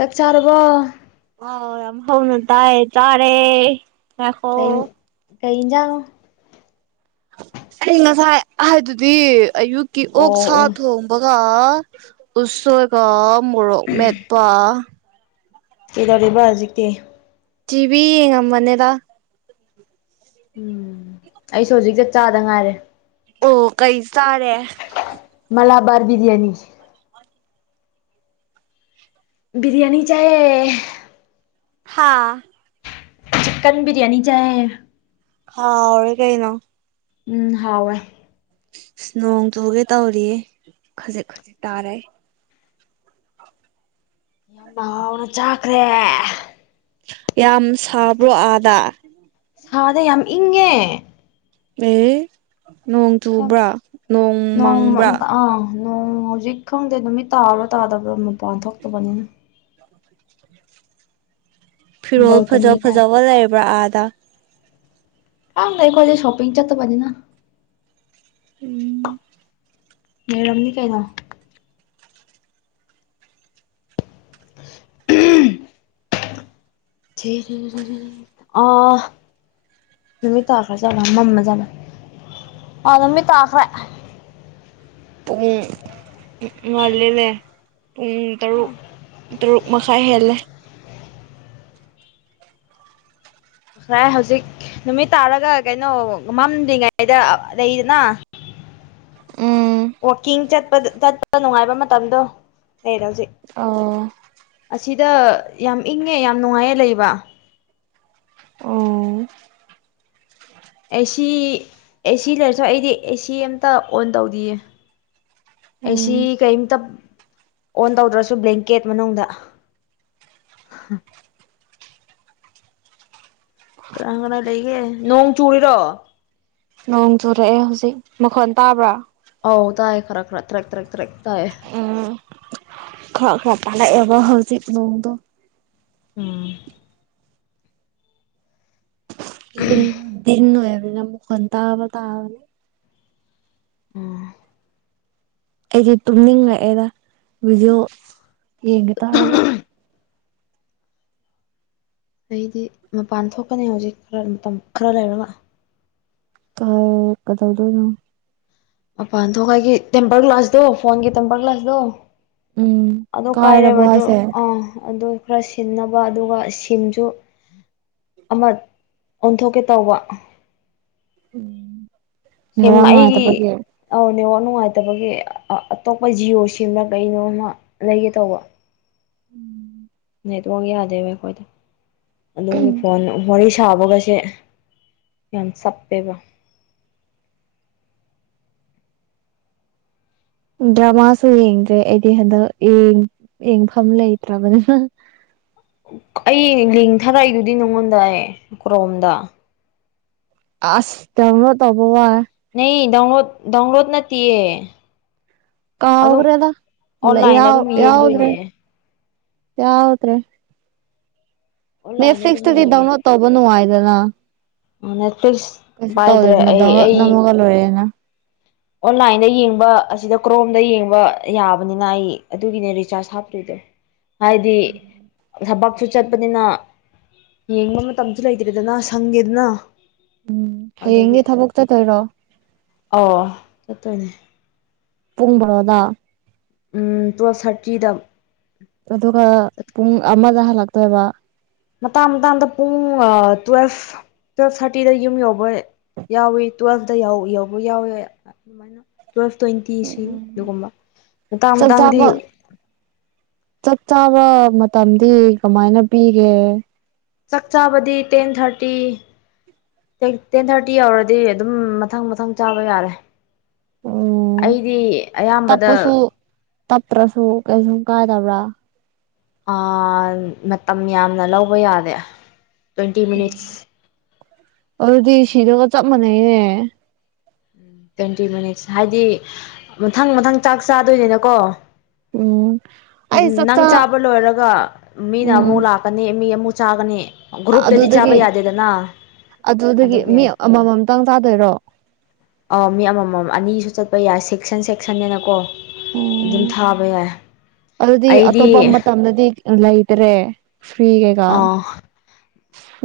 ꯆꯥꯛ ꯆꯥꯔꯕꯣ ꯑꯣ ꯌꯥꯝ ꯍꯧꯅ ꯇꯥꯏꯌꯦ ꯆꯥꯔꯦ ꯉꯥꯏꯈꯣ ꯀꯩꯟ ꯀꯩ ꯏꯟꯖꯥꯡ ꯑꯩ ꯉꯁꯥꯏ ꯍꯥꯏꯗꯨꯗꯤ ꯑꯌꯨꯛꯀꯤ ꯑꯣ ꯑꯣꯛꯁꯥ ꯑꯣ ꯊꯣꯡ ꯕꯒꯥ ꯎꯁꯣꯏꯒ ꯃꯣꯔꯣꯛ ꯃꯦꯠꯄꯥ ꯀꯦꯗꯧꯔꯤꯕ ꯍꯧꯖꯤꯛꯇꯤ ꯇꯤꯚꯤ ꯌꯦꯡꯉꯝꯕꯅꯦꯗꯥ ꯎꯝ ꯑꯩꯁꯨ ꯍꯧꯖꯤꯛꯇ ꯆꯥꯗ ꯉꯥꯏꯔꯦ ꯑꯣ ꯀꯩ ꯆꯥꯔꯦ ꯃꯂꯥ ꯕꯥꯔꯕꯤꯗꯤ ꯑꯅꯤ ꯕꯤꯔꯤꯌꯥꯅꯤ ꯆꯥꯏꯌꯦ ꯍꯥꯥ ꯆꯤꯛꯀꯟ ꯕꯤꯔꯤꯌꯥꯅꯤ ꯆꯥꯏꯌꯦ ꯍꯥꯎꯔꯦ ꯀꯩꯅꯣ ꯎꯝ ꯍꯥꯎꯔꯦ ꯅꯣꯡ ꯆꯨꯒꯦ ꯇꯧꯔꯤꯌꯦ ꯈꯖꯤꯛ ꯈꯖꯤꯛ ꯇꯥꯔꯦ ꯌꯥꯝꯅ ꯍꯥꯎꯅ ꯆꯥꯈ꯭ꯔꯦ ꯌꯥꯝ ꯁꯥꯕ꯭ꯔꯣ ꯑꯥꯗ ꯁꯥꯗꯦ ꯌꯥꯝ ꯏꯪꯉꯦ ꯑꯦ ꯅꯣꯡ ꯌꯥꯝ ꯆꯨꯕ꯭ꯔꯥ ꯅꯣꯡ ꯃꯪꯕ꯭ꯔꯥ ꯅꯣꯡ ꯍꯧꯖꯤꯛ ꯈꯪꯗꯦ ꯅꯨꯃꯤꯠ ꯇꯥꯕ꯭ꯔꯥ ꯇꯥꯗꯕ꯭ꯔ ꯃꯄꯥꯟ ꯊꯣꯛꯇꯕꯅꯤꯅ [inaudible] ꯐꯤꯔꯣꯜ ꯐꯖ ꯕꯜꯀꯅꯤꯗ ꯐꯥꯖꯕ ꯂꯩꯕ꯭ꯔꯥ ꯑꯗꯥ ꯀꯪꯗ ꯑꯩꯈꫭꯏꯗꯤ ꯁꯣꯄꯤꯡ ꯆꯠꯇꯕꯅꯤꯅ ꯎꯝ꯫ ꯂꯩꯔꯝꯅꯤ ꯀꯩꯅꯣ [inaudible] ꯑꯥ ꯅꯨꯃꯤꯠ ꯇꯥꯈ꯭ꯔꯥ ꯖꯥꯠꯂꯥ ꯃꯝꯃ ꯖꯥꯠꯂꯥ ꯑꯥ ꯅꯨꯃꯤꯠ ꯇꯥꯈ꯭ꯔꯦ꯫ ꯄꯨꯡ ꯉꯥꯜꯂꯤꯅꯦ ꯄꯨꯡ ꯇꯔꯨꯛ ꯇꯔꯨꯛ ꯃꯈꯥꯏ ꯍꯦꯜꯂꯦ ꯄ꯭ꯔꯥꯏ ꯍꯧꯖꯤꯛ ꯅꯨꯃꯤꯠ ꯇꯥꯔꯒ ꯀꯩꯅꯣ ꯃꯝꯗ꯭ꯔꯤꯉꯩꯗ ꯑꯥ ꯂꯩꯗꯅ ꯎꯝ ꯋꯔꯀꯤꯡ ꯆꯠꯄꯗ ꯆꯠꯄ ꯅꯨꯡꯉꯥꯏꯕ ꯃꯇꯝꯗꯣ ꯂꯩꯔꯦ ꯍꯧꯖꯤꯛ ꯑꯣ ꯑꯁꯤꯗ ꯌꯥꯝ ꯏꯪꯉꯦ ꯌꯥꯝ ꯅꯨꯡꯉꯥꯏꯌꯦ ꯂꯩꯕ ꯑꫭ ꯑꯦꯁꯤ ꯑꯦꯁꯤ ꯂꯩꯔꯁꯨ ꯑꯩꯗꯤ ꯑꯦꯁꯤ ꯑꯝꯇ ꯑꯣꯟ ꯇꯧꯗꯤꯌꯦ ꯑꯦꯁꯤ ꯎꯝ ꯀꯩꯝꯇ ꯑꯣꯟ ꯇꯧꯗ꯭ꯔꯥꯁꯨ ꯕ꯭ꯂꯦꯡꯀꯦꯠ ꯃꯅꯨꯡꯗ ꯀꯅꯥ ꯀꯅꯥꯥ ꯂꯩꯒꯦ ꯅꯣꯡ ꯆꯨꯔꯤꯔꯣ ꯅꯣꯡ ꯆꯨꯔꯛꯑꯦ ꯍꯧꯖꯤꯛ ꯃꯈꯣꯟ ꯇꯥꯕ꯭ꯔꯥ ꯑꯧ ꯇꯥꯏꯌꯦ ꯈꯔ ꯈꯔ ꯇ꯭ꯔꯦꯛ ꯇ꯭ꯔꯛ ꯇ꯭ꯔꯦꯛ ꯇꯥꯏꯌꯦ꯫ ꯎꯝ ꯈꯔ ꯈꯔ ꯄꯜꯂꯥꯛꯑꯦꯕ ꯍꯧꯖꯤꯛ ꯅꫭꯡꯗꫭ ꯎꯝ꯫ ꯌꯨꯝꯗꫭ ꯗꯤꯟ ꯑꫭꯏꯕꯅꯤꯅ ꯃꯨꯈꫭꯟ ꯇꯥꯕ ꯇꯥꯕꯅꯦ [inaudible] ꯑꯩꯗꯤ ꯇꯨꯝꯅꯤꯡꯂꯛꯑꯦꯗ ꯚꯤꯗꯤꯑꯣ ꯌꯦꯡꯒꯦ ꯇꯧꯔꯒ ꯑꯩꯗꯤ ꯃꯄꯥꯟ ꯊꯣꯛꯀꯅꯤ ꯍꯧꯖꯤꯛ ꯈꯔ ꯃꯇꯝ ꯈꯔ ꯂꯩꯔꯒ ꯀꯥꯜ ꯀꯩꯗꯧꯗꯨꯏꯅꯣ ꯃꯄꯥꯟ ꯊꯣꯛꯄꯒꯤ ꯇꯦꯝꯄꯔ ꯒ꯭ꯂꯥꯁꯇꯣ ꯐꯣꯟꯒꯤ ꯇꯦꯝꯄꯔ ꯒ꯭ꯂꯥꯁꯇꯣ ꯎꯝ ꯑꯗꯨ ꯀꯥꯏꯔꯕꯣ ꯀꯥꯏꯔꯦꯕ ꯑꯗꯨ ꯍꯥꯏꯁꯦ ꯑꯥ ꯑꯗꯨ ꯈꯔ ꯁꯤꯟꯅꯕ ꯑꯗꯨꯒ ꯁꯤꯝꯁꯨ ꯑꯃ ꯑꯣꯟꯊꯣꯛꯀꯦ ꯇꯧꯕ ꯎꯝ꯫ ꯁꯤꯝ ꯑꯩꯒꯤ ꯑꯧ ꯅꯦꯠꯋꯥꯛ ꯅꯨꯡꯉꯥꯏꯇꯕꯒꯤ ꯑ ꯑꯇꯣꯞꯄ ꯖꯤꯑꯣ ꯁꯤꯝꯔꯥ ꯀꯩꯅꯣꯝꯃ ꯂꯩꯒꯦ ꯇꯧꯕ꯫ ꯎꯝ꯫ ꯅꯦꯠꯋꯥꯛ ꯌꯥꯗꯦꯕ ꯑꯩꯈꯣꯏꯗ ꯑꯗꯨꯒꯤ ꯐꯣꯟ ꯋꯥꯔꯤꯁꯥ ꯁꯥꯕꯒꯁꯦ ꯌꯥꯝ ꯆꯥꯞꯄꯦꯕ ꯗ꯭ꯔꯃꯥꯁꯨ ꯌꯦꯡꯗ꯭ꯔꯦ ꯑꯩꯗꯤ ꯍꯟꯗꯛ ꯌꯦꯡ ꯌꯦꯡꯐꯝ ꯂꯩꯇ꯭ꯔꯥꯕꯅꯤꯅ ꯑꯩ ꯂꯤꯡꯛ ꯊꯔꯥꯛ ꯏ ꯗꯨꯗꯤ ꯅꯉꯣꯟꯗ ꯑꯩ ꯀ꯭ꯔꯣꯝꯗꯥ ꯑꯁ ꯗꯥꯎꯟꯂꯣꯠ ꯇꯧꯕ ꯋꯥꯏ ꯅꯩ ꯗꯥꯎꯟꯂꯣꯠ ꯗꯥꯎꯟꯂꯣꯠ ꯅꯠꯇꯤꯌꯦ ꯀꯥꯎꯈ꯭ꯔꯦꯗ ꯂꯩ ꯑꯣꯟꯂꯥꯏꯟꯗ ꯌꯥꯎ ꯑꯗꯨꯝ ꯌꯥꯎꯗ꯭ꯔꯦ ꯌꯦꯡꯗꯣꯏꯅꯦ ꯌꯥꯎꯗ꯭ꯔꯦ ꯑꯣꯟꯂꯥꯏꯟꯗ ꯑꯗꯨꯝ ꯅꯦꯠꯐ꯭ꯂꯤꯛꯁꯇꯗꯤ ꯌꯦꯡꯉꯦ ꯗꯥꯎꯟꯂꯣꯠ ꯇꯧꯕ ꯅꯨꯡꯉꯥꯏꯗꯅꯥ ꯅꯦꯠꯐ꯭ꯂꯤꯛꯁ ꯀꯩꯁꯨ ꯄꯥꯏꯗ꯭ꯔꯦ ꯇꯧꯗꯦꯗꯅ ꯑꯩ ꯗꯥꯎꯟꯂꯣꯠ ꯑꯩ ꯅꯝꯃꯒꯜ ꯂꫭꯏꯔꯦꯅ ꯑꯣꯟꯂꯥꯏꯟꯗ ꯌꯦꯡꯕ ꯑꯁꯤꯗ ꯀ꯭ꯔꯣꯝꯗ ꯌꯦꯡꯕ ꯌꯥꯕꯅꯤꯅ ꯑꯩ ꯑꯗꯨꯒꯤꯅꯦ ꯔꯤꯆꯥꯔꯖ ꯍꯥꯞꯇꯔꯤꯗꫭ ꯍꯥꯏꯗꯤ ꯊꯕꯛꯁꯨ ꯆꯠꯄꯅꯤꯅ ꯌꯦꯡꯕ ꯃꯇꯝꯁꯨ ꯂꯩꯇ꯭ꯔꯦꯗꯅ ꯁꯪꯗꯦꯗꯅ ꯑꯗꯨꯒꯤ ꯍꯌꯦꯡꯗꯤ ꯊꯕꯛ ꯆꯠꯇꯣꯏꯔꯣ ꯑꯣ ꯆꯠꯇꯣꯏꯅꯦ ꯄꯨꯡ ꯕꯥꯔꯣꯗ ꯎꯝ ꯇꯨꯌꯦꯜꯐ ꯊꯥꯔꯇꯤꯗ ꯑꯗꯨꯒ ꯆꯠꯀꯅꯤ ꯄꯨꯡ ꯑꯃꯗ ꯍꯜꯂꯛꯇꯣꯏꯕ ꯃꯇꯥꯡ ꯃꯇꯥꯡꯗ ꯄꯨꯡ ꯇꯨꯋꯦꯜꯐ ꯇꯨꯋꯦꯜꯐ ꯊꯥꯔꯇꯤꯗ ꯌꯨꯝ ꯌꯧꯕ ꯌꯥꯎꯋꯤ ꯇꯨꯋꯦꯜꯐꯇ ꯌꯧꯕ ꯌꯥꯎꯋꯤ ꯑꯗꯨꯃꯥꯏꯅ ꯇꯨꯋꯦꯜꯐ ꯇ꯭ꯋꯦꯟꯇꯤ ꯁꯤ ꯎꯝ ꯑꯗꯨꯒꯨꯝꯕ ꯃꯇꯥꯡ ꯃꯇꯥꯡꯗꯤ ꯆꯞ ꯆꯥꯕ ꯃꯇꯝꯗꯤ ꯀꯃꯥꯏꯅ ꯄꯤꯒꯦ ꯆꯥꯛ ꯆꯥꯕꯗꯤ ꯇꯦꯟ ꯊꯥꯔꯇꯤ ꯇꯦꯛ ꯇꯦꯟ ꯊꯥꯔꯇꯤ ꯌꯧꯔꯗꯤ ꯑꯗꯨꯝ ꯃꯊꯪ ꯃꯊꯪ ꯆꯥꯕ ꯌꯥꯔꯦ ꯎꯝ ꯑꯩꯗꯤ ꯑꯌꯥꯝꯕꯗ ꯇꯞꯄꯁꯨ ꯇꯞꯇ꯭ꯔꯁꯨ ꯀꯩꯁꯨꯨꯝ ꯀꯥꯏꯗꯕ꯭ꯔꯥ ꯑꯥ ꯃꯇꯝ ꯌꯥꯝꯅ ꯂꯧꯕ ꯌꯥꯗꯦ ꯇ꯭ꯋꯦꯟꯇꯤ ꯃꯤꯅꯤꯠꯁ ꯑꯗꯨꯗꯤ ꯁꯤꯗꯧꯒ ꯆꯞ ꯃꯥꯟꯅꯩꯅꯦ ꯇ꯭ꯋꯦꯟꯇꯤ ꯃꯤꯅꯤꯠꯁ ꯍꯥꯏꯗꯤ ꯃꯊꯪ ꯃꯊꯪ ꯆꯥꯛ ꯆꯥꯗꯣꯏꯅꯤꯅꯀꯣ ꯎꯝ ꯑꯩ ꯎꯝ ꯅꯪ ꯆꯥꯛꯆꯥ ꯆꯥꯕ ꯂꯣꯏꯔꯒ ꯃꯤꯅ ꯎꯝ ꯑꯃꯨꯛ ꯂꯥꯛ ꯀꯅꯤ ꯃꯤ ꯑꯃꯨꯛ ꯆꯥꯒꯅꯤ ꯒ꯭ꯔꯨꯞꯇꯗꯤ ꯆꯥꯕ ꯑꯗꯨꯗꯒꯤ ꯌꯥꯗꯦꯗꯅ ꯑꯗꯨꯗꯒꯤ ꯑꯗꯨꯒꯤ ꯃꯤ ꯑꯃꯃꯝꯇꯪ ꯆꯥꯗꯣꯏꯔꯣ ꯑꯥ ꯃꯤ ꯑꯃꯃꯝ ꯑꯅꯤꯁꯨ ꯆꯠꯄ ꯌꯥꯏ ꯁꯦꯛꯁꯟ ꯁꯦꯛꯁꯟꯅꯤꯅꯀꯣ ꯑꯗꯨꯝ ꯊꯥꯕ ꯌꯥꯏ ꯑꯩꯗꯤ ꯌꯥꯝꯅꯗꯤ ꯂꯩꯇ꯭ꯔꯦ ꯐ꯭ꯔꯤ ꯀꯩꯀꯥ ꯑꯥ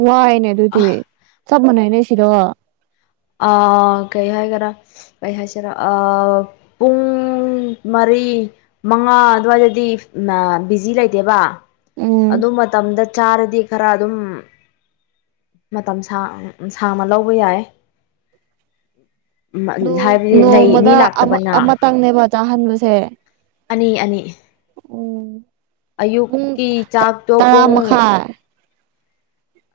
ꯋꯥꯏꯅꯦ ꯑꯗꯨꯗꯤ ꯆꯞ ꯃꯥꯟꯅꯩꯅꯦ ꯁꯤꯗꯒ ꯑꯥ ꯀꯩ ꯍꯥꯏꯒꯦꯔ ꯀꯩ ꯍꯥꯏꯁꯤꯔꯥ ꯑꯥ ꯄꯨꯡ ꯃꯔꯤ ꯃꯉꯥ ꯑꯗꯨꯋꯥꯏꯗꯗꯤ ꯑꯥ ꯕꯤꯖꯤ ꯂꯩꯇꯦꯕ ꯑꯗꯨ ꯃꯇꯝꯗ ꯆꯥꯔꯗꯤ ꯈꯔ ꯑꯗꯨꯝ ꯃꯇꯝ ꯁꯥꯡ ꯁꯥꯡꯅ ꯂꯧꯕ ꯌꯥꯏꯌꯦ ꯎꯪ ꯍꯥꯏꯕꯗꯤ ꯂꯩ ꯃꯤ ꯅꯣꯡꯃꯗ ꯂꯥꯛꯇꯕꯅ ꯑꯃꯇꯪꯅꯦꯕ ꯆꯥꯍꯟꯕꯁꯦ ꯑꯅꯤ ꯑꯅꯤ ꯄꯨꯡ ꯑꯌꯨꯛꯀꯤ ꯆꯥꯛꯇꯣ ꯇꯔꯥ ꯄꯨꯡ ꯃꯈꯥꯏ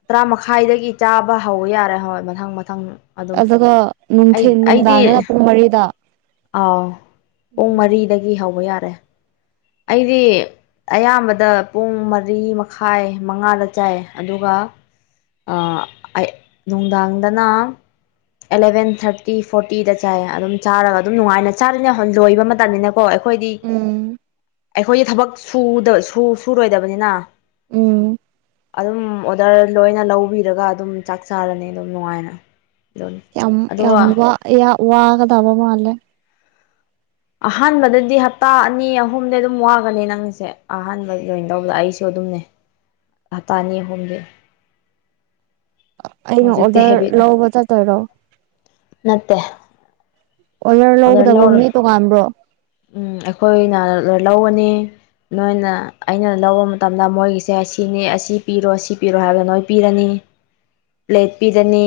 ꯇꯔꯥ ꯃꯈꯥꯏꯗꯒꯤ ꯆꯥꯕ ꯍꯧ ꯌꯥꯔꯦ ꯍꯣꯏ ꯃꯊꯪ ꯃꯊꯪ ꯑꯗꯨꯝ ꯑꯗꯨꯒ ꯑꯩ ꯅꯨꯡꯊꯤꯟ ꯅꯨꯡꯗꯥꯡꯗꯅ ꯑꯩꯗꯤ ꯄꯨꯡ ꯃꯔꯤꯗ ꯑꯥꯎ ꯄꯨꯡ ꯃꯔꯤꯗꯒꯤ ꯍꯧꯕ ꯌꯥꯔꯦ ꯑꯩꯗꯤ ꯑꯌꯥꯝꯕꯗ ꯄꯨꯡ ꯃꯔꯤ ꯃꯈꯥꯏ ꯃꯉꯥꯗ ꯆꯥꯏꯌꯦ ꯑꯗꯨꯒ ꯑꯥ ꯑꯩ ꯅꯨꯡꯗꯥꯡꯗꯅ ꯑꯦꯂꯕꯦꯟ ꯊꯥꯔꯇꯤ ꯐꯣꯔꯇꯤꯗ ꯆꯥꯏꯌꯦ ꯑꯗꯨꯝ ꯆꯥꯔꯒ ꯑꯗꯨꯝ ꯅꯨꯡꯉꯥꯏꯅ ꯆꯥꯔꯅꯤ ꯂꯣꯏꯕ ꯃꯇꯝꯅꯤꯅꯀꯣ ꯑꯩꯈꯣꯏꯗꯤ ꯎꯝ ꯑꯩꯈꯣꯏꯗꯤ ꯊꯕꯛ ꯁꯨꯗ ꯁꯨꯔꯣꯏꯗꯕꯅꯤꯅ ꯎꯝ ꯑꯗꯨꯝ ꯑꯣꯗꯔ ꯂꯣꯏꯅ ꯂꯧꯕꯤꯔꯒ ꯑꯗꯨꯝ ꯆꯥꯛ ꯆꯥꯔꯅꯤ ꯑꯗꯨꯝ ꯅꯨꯡꯉꯥꯏꯅ ꯑꯗꯨꯅꯤ ꯌꯥꯝ ꯌꯥꯝ ꯑꯗꯨꯒ ꯋꯥ ꯌꯥ ꯋꯥꯒꯗꯕ ꯃꯥꯜꯂꯦ ꯑꯍꯥꯟꯕꯗꯗꯤ ꯍꯞꯇꯥ ꯑꯅꯤ ꯑꯍꯨꯝꯗꯤ ꯑꯗꯨꯝ ꯋꯥꯒꯅꯤ ꯅꯪꯁꯦ ꯑꯍꯥꯟꯕꯒꯤ ꯖꯣꯏꯟ ꯇꯧꯕꯗ ꯑꯩꯁꯨ ꯑꯗꯨꯝꯅꯦ ꯍꯥꯞꯇ ꯑꯅꯤ ꯑꯍꯨꯝꯗꯤ ꯑꯩꯅ ꯍꯧꯖꯤꯛꯇꯤ ꯑꯣꯗꯔ ꯍꯦꯕꯤꯠ ꯂꯧꯕ ꯆꯠꯇꯣꯏꯔꯣ ꯅꯠꯇꯦ ꯑꯣꯔꯗꯔ ꯑꯣꯗꯔ ꯂꯧꯒꯗꯕ ꯂꯧꯔ ꯃꯤ ꯇꯣꯉꯥꯟꯕ꯭ꯔꯣ ꯎꯝ ꯑꯩꯈꯣꯏꯅ ꯂꯧꯒꯅꯤ ꯅꯣꯏꯅ ꯑꯩꯅ ꯂꯧꯕ ꯃꯇꯝꯗ ꯃꯣꯏꯒꯤꯁꯦ ꯁꯤꯅꯤ ꯑꯁꯤ ꯄꯤꯔꯣ ꯁꯤ ꯄꯤꯔꯣ ꯍꯥꯏꯕꯗ ꯅꯣꯏ ꯄꯤꯔꯅꯤ ꯄ꯭ꯂꯦꯠ ꯄꯤꯔꯅꯤ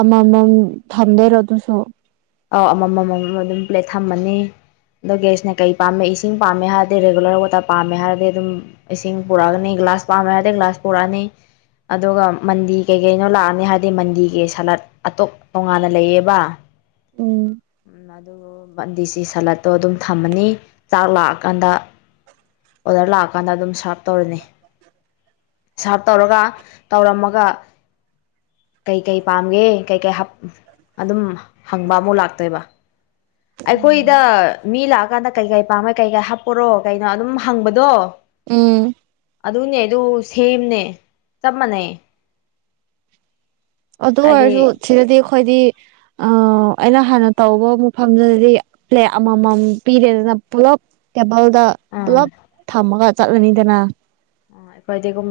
ꯑꯃꯃꯝ ꯊꯝꯗꯣꯏꯔꯥ ꯑꯗꯨꯁꯨ ꯑꯥꯎ ꯑꯃꯃꯝ ꯑꯃꯃꯝ ꯑꯗꯨꯝ ꯄ꯭ꯂꯦꯠ ꯊꯝꯃꯅꯤ ꯑꯗꯣ ꯒ꯭ꯌꯥꯁꯅ ꯀꯩ ꯄꯥꯝꯃꯦ ꯏꯁꯤꯡ ꯄꯥꯝꯃꯦ ꯍꯥꯏꯔꯗꯤ ꯔꯦꯒꯨꯂꯔ ꯋꯥꯇꯔ ꯄꯥꯝꯃꯦ ꯍꯥꯏꯔꯗꯤ ꯑꯗꯨꯝ ꯏꯁꯤꯡ ꯄꯨꯔꯛꯑꯅꯤ ꯒ꯭ꯂꯥꯁ ꯄꯥꯝꯃꯦ ꯍꯥꯏꯗ ꯒ꯭ꯂꯥꯁ ꯄꯨꯔꯛꯑꯅꯤ ꯑꯗꯨꯒ ꯃꯟꯗꯤ ꯀꯩ ꯀꯩꯅꯣ ꯂꯥꯛꯑꯅꯤ ꯍꯥꯏꯗꯤ ꯃꯟꯗꯤꯒꯤ ꯁꯂꯠ ꯑꯇꯣꯞ ꯇꯣꯉꯥꯟꯅ ꯂꯩꯌꯦꯕ ꯎꯝ ꯑꯗꯨ ꯕꯟꯗꯤꯁꯤ ꯁꯂꯠꯇꯣ ꯑꯗꯨꯝ ꯊꯝꯃꯅꯤ ꯆꯥꯛ ꯂꯥꯛꯑꯀꯥꯟꯗ ꯑꯣꯗꯔ ꯂꯥꯛꯑꯀꯥꯟꯗ ꯑꯗꯨꯝ ꯁꯥꯔꯞ ꯇꯧꯔꯅꯤ ꯁꯥꯔꯞ ꯇꯧꯔꯒ ꯇꯧꯔꯝꯃꯒ ꯀꯩꯀꯩ ꯄꯥꯝꯒꯦ ꯀꯩꯀꯩ ꯑꯗꯨꯝ ꯍꯪꯕ ꯑꯃꯨꯛ ꯂꯥꯛ ꯇꯩꯕ ꯑꯩꯈꯣꯏꯗ ꯃꯤ ꯂꯥꯛꯑꯀꯥꯟꯗ ꯀꯩꯀꯩ ꯄꯥꯝꯃꯦ ꯀꯩꯀꯥꯏ ꯍꯥꯞꯄꯣꯔꯣ ꯀꯩꯅꯣ ꯑꯗꯨꯝ ꯍꯪꯕꯗꯣ ꯑꯥ ꯑꯗꯨꯅꯦ ꯑꯗꯨ ꯁꯦꯝꯅꯦ ꯆꯞ ꯃꯥꯟꯅꯩ ꯑꯗꯨ ꯍꯥꯏꯗꯤ ꯑꯣꯏꯔꯁꯨ ꯁꯤꯗꯗꯤ ꯑꯩꯈꯣꯏꯗꯤ ꯑ ꯑꯩꯅ ꯍꯥꯟꯅ ꯇꯧꯕ ꯃꯐꯝꯗꯨꯗꯗꯤ ꯄ꯭ꯂꯦꯠ ꯑꯃꯃꯝ ꯄꯤꯔꯦꯗꯅ ꯄꯨꯂꯞ ꯇꯦꯕꯜꯗ ꯑꯥ ꯄꯨꯂꯞ ꯊꯝꯃꯒ ꯆꯠꯂꯅꯤꯗꯅ ꯑꯩꯈꯣꯏꯗꯤꯒꯨꯝ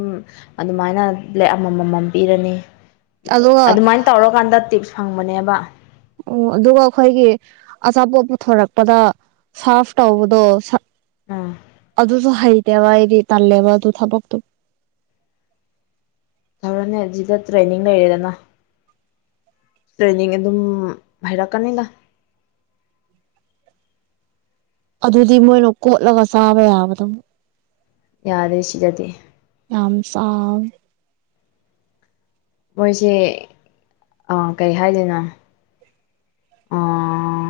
ꯑꯗꯨꯃꯥꯏꯅ ꯄ꯭ꯂꯦꯛ ꯑꯃꯝꯃꯝ ꯄꯤꯔꯅꯤ ꯑꯗꯨꯒ ꯑꯗꯨꯃꯥꯏꯅ ꯇꯧꯔꯀꯥꯟꯗ ꯇꯤꯞꯁ ꯐꯪꯕꯅꯦꯕ ꯑꯣ ꯑꯗꯨꯒ ꯑꯩꯈꯣꯏꯒꯤ ꯑꯆꯥꯄꯣꯠ ꯄꯨꯊꯣꯔꯛꯄꯗ ꯁꯥꯔꯐ ꯇꯧꯕꯗꯣ ꯑꯥ ꯑꯗꯨꯁꯨ ꯍꯩꯇꯦꯕꯥ ꯑꯩꯗꯤ ꯇꯥꯂꯦꯕ ꯑꯗꯨ ꯊꯕꯛꯇꯨ ꯊꯔꯅꯦ ꯑꯗꯨꯗ ꯇ꯭ꯔꯦꯅꯤꯡ ꯂꯩꯔꯦꯗꯅ ꯇ꯭ꯔꯦꯅꯤꯡ ꯑꯗꯨꯝ ꯍꯥꯏꯔꯛꯀꯅꯤꯗ ꯑꯗꯨꯗꯤ ꯃꯣꯏꯅ ꯀꯣꯠꯂꯒ ꯆꯥꯕ ꯌꯥꯕꯗ ꯌꯥꯗꯦ ꯁꯤꯗꯗꯤ ꯌꯥꯝ ꯆꯥ ꯃꯣꯏꯁꯦ ꯀꯔꯤ ꯍꯥꯏꯗꯅꯣ ꯑꯥ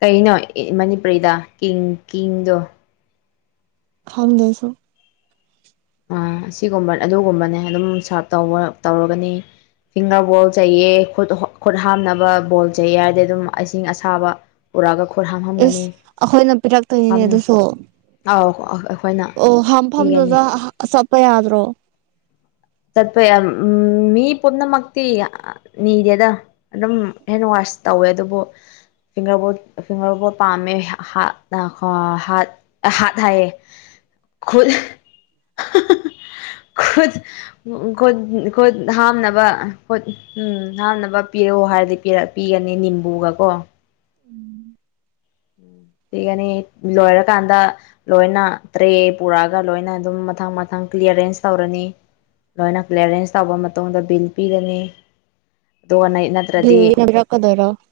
ꯀꯩꯅꯣ ꯏ ꯃꯅꯤꯄꯨꯔꯤꯗ ꯀꯤꯡ ꯀꯤꯡꯗꯣ ꯈꯪꯗꯦ ꯑꯩꯁꯨ ꯑꯥ ꯑꯁꯤꯒꯨꯝꯕ ꯑꯗꯨꯒꯨꯝꯕꯅꯦ ꯑꯗꯨꯝ ꯁꯥꯔꯚ ꯇꯧꯔ ꯇꯧꯔꯒꯅꯤ ꯐꯤꯡꯒꯔ ꯕꯣꯜ ꯆꯩꯌꯦ ꯈꯨꯠ ꯍꯣ ꯈꯨꯠ ꯍꯥꯝꯅꯕ ꯕꯣꯜ ꯆꯩꯌꯦꯗꯤ ꯑꯗꯨꯝ ꯑꯁꯤꯡ ꯑꯁꯥꯕ ꯄꯨꯔꯛꯑꯒ ꯈꯨꯠ ꯍꯥꯝꯍꯟꯒꯅꯤ ꯏꯁ ꯑꯩꯈꯣꯏꯅ ꯍꯥꯝ ꯄꯤꯔꯛꯇꯣꯏꯅꯤꯅꯦ ꯑꯗꯨꯁꯨ ꯑꯥꯎ ꯑ ꯑ ꯑꯣ ꯍꯥꯝꯐꯝꯗꯨꯗ ꯍꯥ ꯆꯠꯄ ꯌꯥꯗ꯭ꯔꯣ ꯆꯠꯄ ꯌꯥꯝ ꯃꯤ ꯄꯨꯝꯅꯃꯛꯇꯤ ꯑ ꯅꯤꯗꯦꯗ ꯑꯗꯨꯝ ꯍꯦꯟꯋꯥꯁ ꯇꯧꯋꯦ ꯑꯗꯨꯕꯨ ꯐꯤꯡꯒꯔ ꯕꯣꯔꯗ ꯐꯤꯡꯒꯔ ꯕꯣꯔꯗ ꯄꯥꯃꯦ ꯍꯥꯠ ꯑ ꯍꯥꯠ ꯑ ꯍꯥꯠ ꯍꯥꯏꯌꯦ ꯈꯨꯠ ꯈꯨꯠ ꯎꯝ ꯈꯨꯠ ꯈꯨꯠ ꯍꯥꯝꯅꯕ ꯈꯨꯠ ꯎꯝ ꯍꯥꯝꯅꯕ ꯄꯤꯔꯛꯑꯣ ꯍꯥꯏꯔꯗꯤ ꯄꯤꯔꯛ ꯄꯤꯒꯅꯤ ꯅꯤꯝꯕꯨꯒ ꯀꯣ [inaudible] ꯄꯤꯒꯅꯤ ꯂꯣꯏꯔꯀꯥꯟꯗ ꯂꯣꯏꯅ ꯑꯗꯩ ꯄꯨꯔꯛꯑꯒ ꯂꯣꯏꯅ ꯑꯗꯨꯝ ꯃꯊꯪ ꯃꯊꯪ ꯀ꯭ꯂꯤꯌꯔꯦꯟꯁ ꯇꯧꯔꯅꯤ ꯂꯣꯏꯅ ꯀ꯭ꯂꯤꯌꯔꯦꯟꯁ ꯇꯧꯕ ꯃꯇꯨꯡꯗ ꯕꯤꯜ ꯄꯤꯔꯅꯤ ꯑꯗꯨꯒ ꯅꯩꯅ [unintelligible]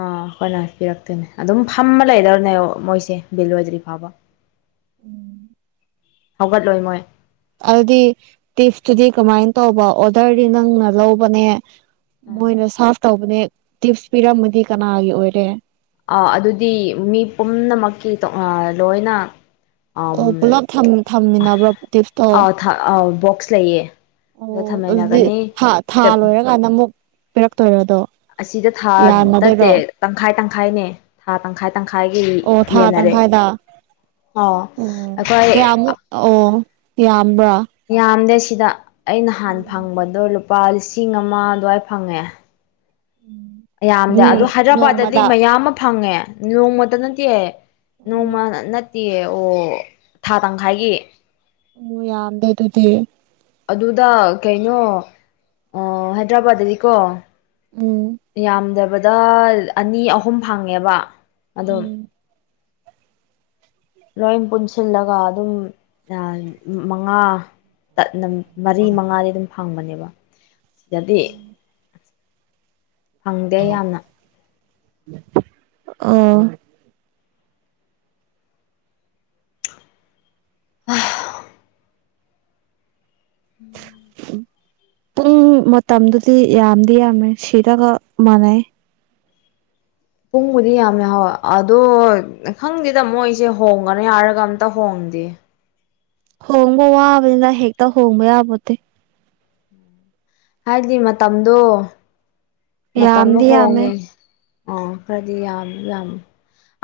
ꯑ ꯑꯩꯈꯣꯏꯅ ꯄꯤꯔꯛꯇꯣꯏꯅꯦ ꯑꯗꯨꯝ ꯐꯝꯃ ꯂꯩꯗꯧꯅꯦꯕ ꯃꯣꯏꯁꯦ ꯕꯤꯜ ꯂꯣꯏꯗ꯭ꯔꯤ ꯐꯥꯎꯕ [inaudible] ꯍꯧꯒꯠꯂꯣꯏ ꯃꯣꯏ ꯑꯗꯨꯗꯤ ꯇꯤꯞꯇꯨꯗꯤ ꯀꯃꯥꯏꯟ ꯇꯧꯕ ꯑꯣꯔꯗꯔꯗꯤ ꯅꯪꯅ ꯂꯧꯕꯅꯦ ꯑꯥ ꯃꯣꯏꯅ ꯁꯥꯔꯐ ꯇꯧꯕꯅꯦ ꯇꯤꯞꯁ ꯄꯤꯔꯝꯃꯗꯤ ꯀꯅꯥꯒꯤ ꯑꯣꯏꯔꯦ ꯑ ꯑꯗꯨꯗꯤ ꯃꯤ ꯄꯨꯝꯅꯃꯛꯀꯤ ꯇꯣ ꯑ ꯂꯣꯏꯅ ꯑꯣ ꯄꯨꯂꯞ ꯊꯝ ꯊꯝꯃꯤꯟꯅꯕ꯭ꯔꯣ ꯇꯤꯞꯁꯇꯣ ꯑꯥꯎ ꯊꯥ ꯑꯧ ꯕꯣꯛꯁ ꯂꯩꯌꯦ ꯑꯗ ꯑꯣ ꯑꯗꯨꯗꯤ ꯊꯝꯃꯤꯟꯅꯒꯅꯤ ꯊꯥ ꯊꯥ ꯂꯣꯏꯔꯀꯥꯟꯗ ꯑꯃꯨꯛ ꯄꯤꯔꯛꯇꯣꯏꯔꯣ ꯑꯗꯣ ꯑꯁꯤꯗ ꯊꯥ ꯅꯠꯇꯦ ꯌꯥꯅꯗꯣꯏꯔꯣ ꯇꯪꯈꯥꯏ ꯇꯪꯈꯥꯏꯅꯦ ꯊꯥ ꯇꯪꯈꯥꯏ ꯇꯪꯈꯥꯏꯒꯤ ꯑꯣ ꯊꯥ ꯌꯦꯟꯅꯔꯦ ꯇꯪꯈꯥꯏꯗ ꯑꯣ ꯑꯣ ꯑꯩꯈꯣꯏ ꯀꯌꯥꯃꯨꯛ ꯑꯣ ꯌꯥꯝꯕ꯭ꯔꯥ ꯌꯥꯝꯗꯦ ꯁꯤꯗ ꯑꯩ ꯅꯍꯥꯟ ꯐꯪꯕꯗꯣ ꯂꯨꯄꯥ ꯂꯤꯁꯤꯡ ꯑꯃ ꯑꯗꯨꯋꯥꯏ ꯐꯪꯉꯦ ꯌꯥꯝꯗꯦ ꯎꯝ ꯑꯗꯣ ꯍꯥꯏꯗ꯭ꯔꯕꯥꯠꯇꯗꯤ ꯅꯣꯡꯃꯗ ꯃꯌꯥꯝꯃ ꯐꯪꯉꯦ ꯅꯣꯡꯃꯇ ꯅꯠꯇꯦ ꯎꯝ ꯅꯣꯡꯃ ꯅꯠꯇꯤꯌꯦ ꯑꯣ ꯊꯥ ꯇꯪꯈꯥꯏꯒꯤ ꯑꯣ ꯌꯥꯝꯗꯦ ꯑꯗꯨꯗꯤ ꯑꯗꯨꯗ ꯀꯩꯅꯣ ꯑ ꯍꯥꯏꯗ꯭ꯔꯕꯥꯠꯇꯗꯤꯀꯣ ꯎꯝ ꯌꯥꯝꯗꯔꯕꯗ ꯑꯅꯤ ꯑꯍꯨꯝ ꯐꯪꯉꯦꯕ ꯑꯗꯨꯝ ꯂꯣꯏ ꯄꯨꯟꯁꯤꯜꯂꯒ ꯑꯗꯨꯝ ꯌꯥꯝ ꯃꯉꯥ ꯇꯠꯅ ꯃꯔꯤ ꯃꯉꯥꯗꯤ ꯑꯗꯨꯝ ꯐꯪꯕꯅꯦꯕ ꯁꯤꯗꯗꯤ ꯐꯪꯗꯦ ꯌꯥꯝꯅ [unintelligible] ꯑꯣ [unintelligible] [inaudible] ꯄꯨꯡ ꯃꯇꯝꯗꯨꯗꯤ ꯌꯥꯝꯗꯤ ꯌꯥꯝꯃꯦ ꯁꯤꯗꯒ ꯃꯥꯟꯅꯩ ꯄꯨꯡꯕꯨꯗꯤ ꯌꯥꯝꯅ ꯍꯥꯎ ꯑꯗꯣ ꯈꯪꯗꯦꯗ ꯃꯣꯏꯁꯦ ꯍꯣꯡꯒꯅꯤ ꯍꯥꯏꯔꯒ ꯑꯝꯇ ꯍꯣꯡꯗꯦ ꯍꯣꯡꯕ ꯋꯥꯕꯅꯤꯅ ꯍꯦꯛꯇ ꯍꯣꯡꯕ ꯌꯥꯄꯣꯇꯦ ꯍꯥꯏꯕꯗꯤ ꯃꯇꯝꯗꯣ ꯃꯇꯝꯗꯣ ꯌꯥꯝꯗꯤ ꯌꯥꯝꯃꯦ ꯍꯣꯡꯉꯦ ꯑꯣ ꯈꯔꯗꯤ ꯌꯥꯝ ꯌꯥꯝ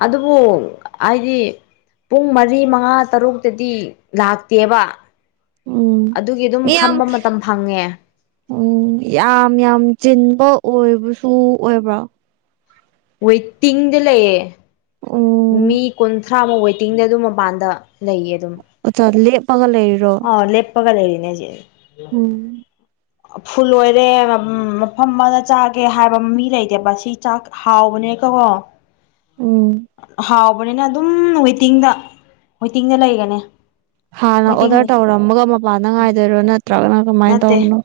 ꯑꯗꯨꯕꯨ ꯑꯩꯗꯤ ꯄꯨꯡ ꯃꯔꯤ ꯃꯉꯥ ꯇꯔꯨꯛꯇꯗꯤ ꯂꯥꯛꯇꯦꯕ ꯎꯝ ꯑꯗꯨꯒꯤ ꯑꯗꯨꯝ ꯃꯤ ꯌꯥꯝ ꯐꯝꯕ ꯃꯇꯝ ꯐꯪꯉꯦ ꯎꯝ ꯌꯥꯝ ꯌꯥꯝ ꯆꯤꯟꯕ ꯑꯣꯏꯕꯁꯨ ꯑꯣꯏꯕ꯭ꯔꯣ ꯋꯣꯏꯇꯤꯡꯗ ꯂꯩꯌꯦ ꯎꯝ ꯃꯤ ꯀꯨꯟꯊ꯭ꯔꯥꯃꯨꯛ ꯋꯦꯇꯤꯡꯗ ꯑꯗꯨ ꯃꯄꯥꯟꯗ ꯂꯩꯌꯦ ꯑꯗꯨꯝ ꯑꯆꯥ ꯂꯦꯞꯄꯒ ꯂꯩꯔꯤꯔꯣ ꯑꯣ ꯂꯦꯄꯒ ꯂꯩꯔꯤꯅꯦ ꯍꯖꯤꯛ ꯎꯝ ꯐꯨꯜ ꯑꯣꯏꯔꯦ ꯃꯐꯝ ꯑꯃꯗ ꯆꯥꯒꯦ ꯍꯥꯏꯕ ꯃꯤ ꯂꯩꯇꯦꯕ ꯁꯤ ꯆꯥꯛ ꯍꯥꯎꯕꯅꯦ ꯀ ꯀꯣ ꯎꯝ ꯍꯥꯎ ꯐꯕꯅꯤꯅ ꯑꯗꯨꯝ ꯋꯦꯇꯤꯡꯗ ꯋꯦꯇꯤꯡꯗ ꯂꯩꯒꯅꯤ ꯍꯥꯟꯅ ꯋꯦꯇꯤꯡ ꯑꯣꯔꯗꯔ ꯇꯧꯔꯝꯃꯒ ꯃꯄꯥꯟꯗ ꯉꯥꯏꯗꯣꯏꯔꯣ ꯅꯠꯇ꯭ꯔꯒꯅ ꯀꯃꯥꯏꯅ ꯅꯠꯇꯦ ꯇꯧꯕꯅꯣ꯫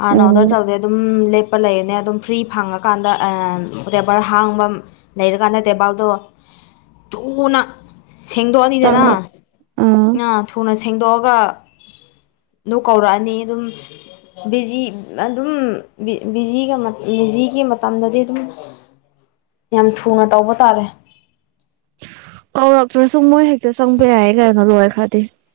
ꯍꯥꯟꯅ ꯎꯝ ꯑꯣꯗꯔ ꯇꯧ ꯑꯗꯩ ꯑꯗꯨꯝ ꯂꯦꯞꯄ ꯂꯩꯔꯦꯅꯦ ꯑꯗꯨꯝ ꯐ꯭ꯔꯤ ꯐꯪꯉꯀꯥꯟꯗ ꯗꯦꯕꯔ ꯍꯥꯡꯕ ꯂꯩꯔꯀꯥꯟꯅ ꯇꯦꯕꯥꯜꯗꯣ ꯊꯨꯅ ꯁꯦꯡꯗꯣꯛꯑꯅꯤꯗꯅ ꯆꯪꯉꯛ ꯑꯥ ꯅ ꯊꯨꯅ ꯁꯦꯡꯗꯣꯛꯑꯒ ꯑꯗꯨ ꯀꯧꯔꯛꯑꯅꯤ ꯑꯗꯨꯝ ꯕꯤꯖꯤ ꯑꯗꯨꯝ ꯕꯤꯖꯤꯒꯤ ꯃꯇꯝꯗꯗꯤ ꯑꯗꯨꯝ ꯌꯥꯝ ꯊꯨꯅ ꯇꯧꯕ ꯇꯥꯔꯦ꯫ ꯀꯧꯔꯥꯛꯇ꯭ꯔ ꯁꯨ ꯃꯣꯏ ꯍꯦꯛꯇ ꯆꯪꯕ ꯌꯥꯏꯌꯦ ꯀꯅꯣ ꯂꯣꯏꯈ꯭ꯔꯗꯤ꯫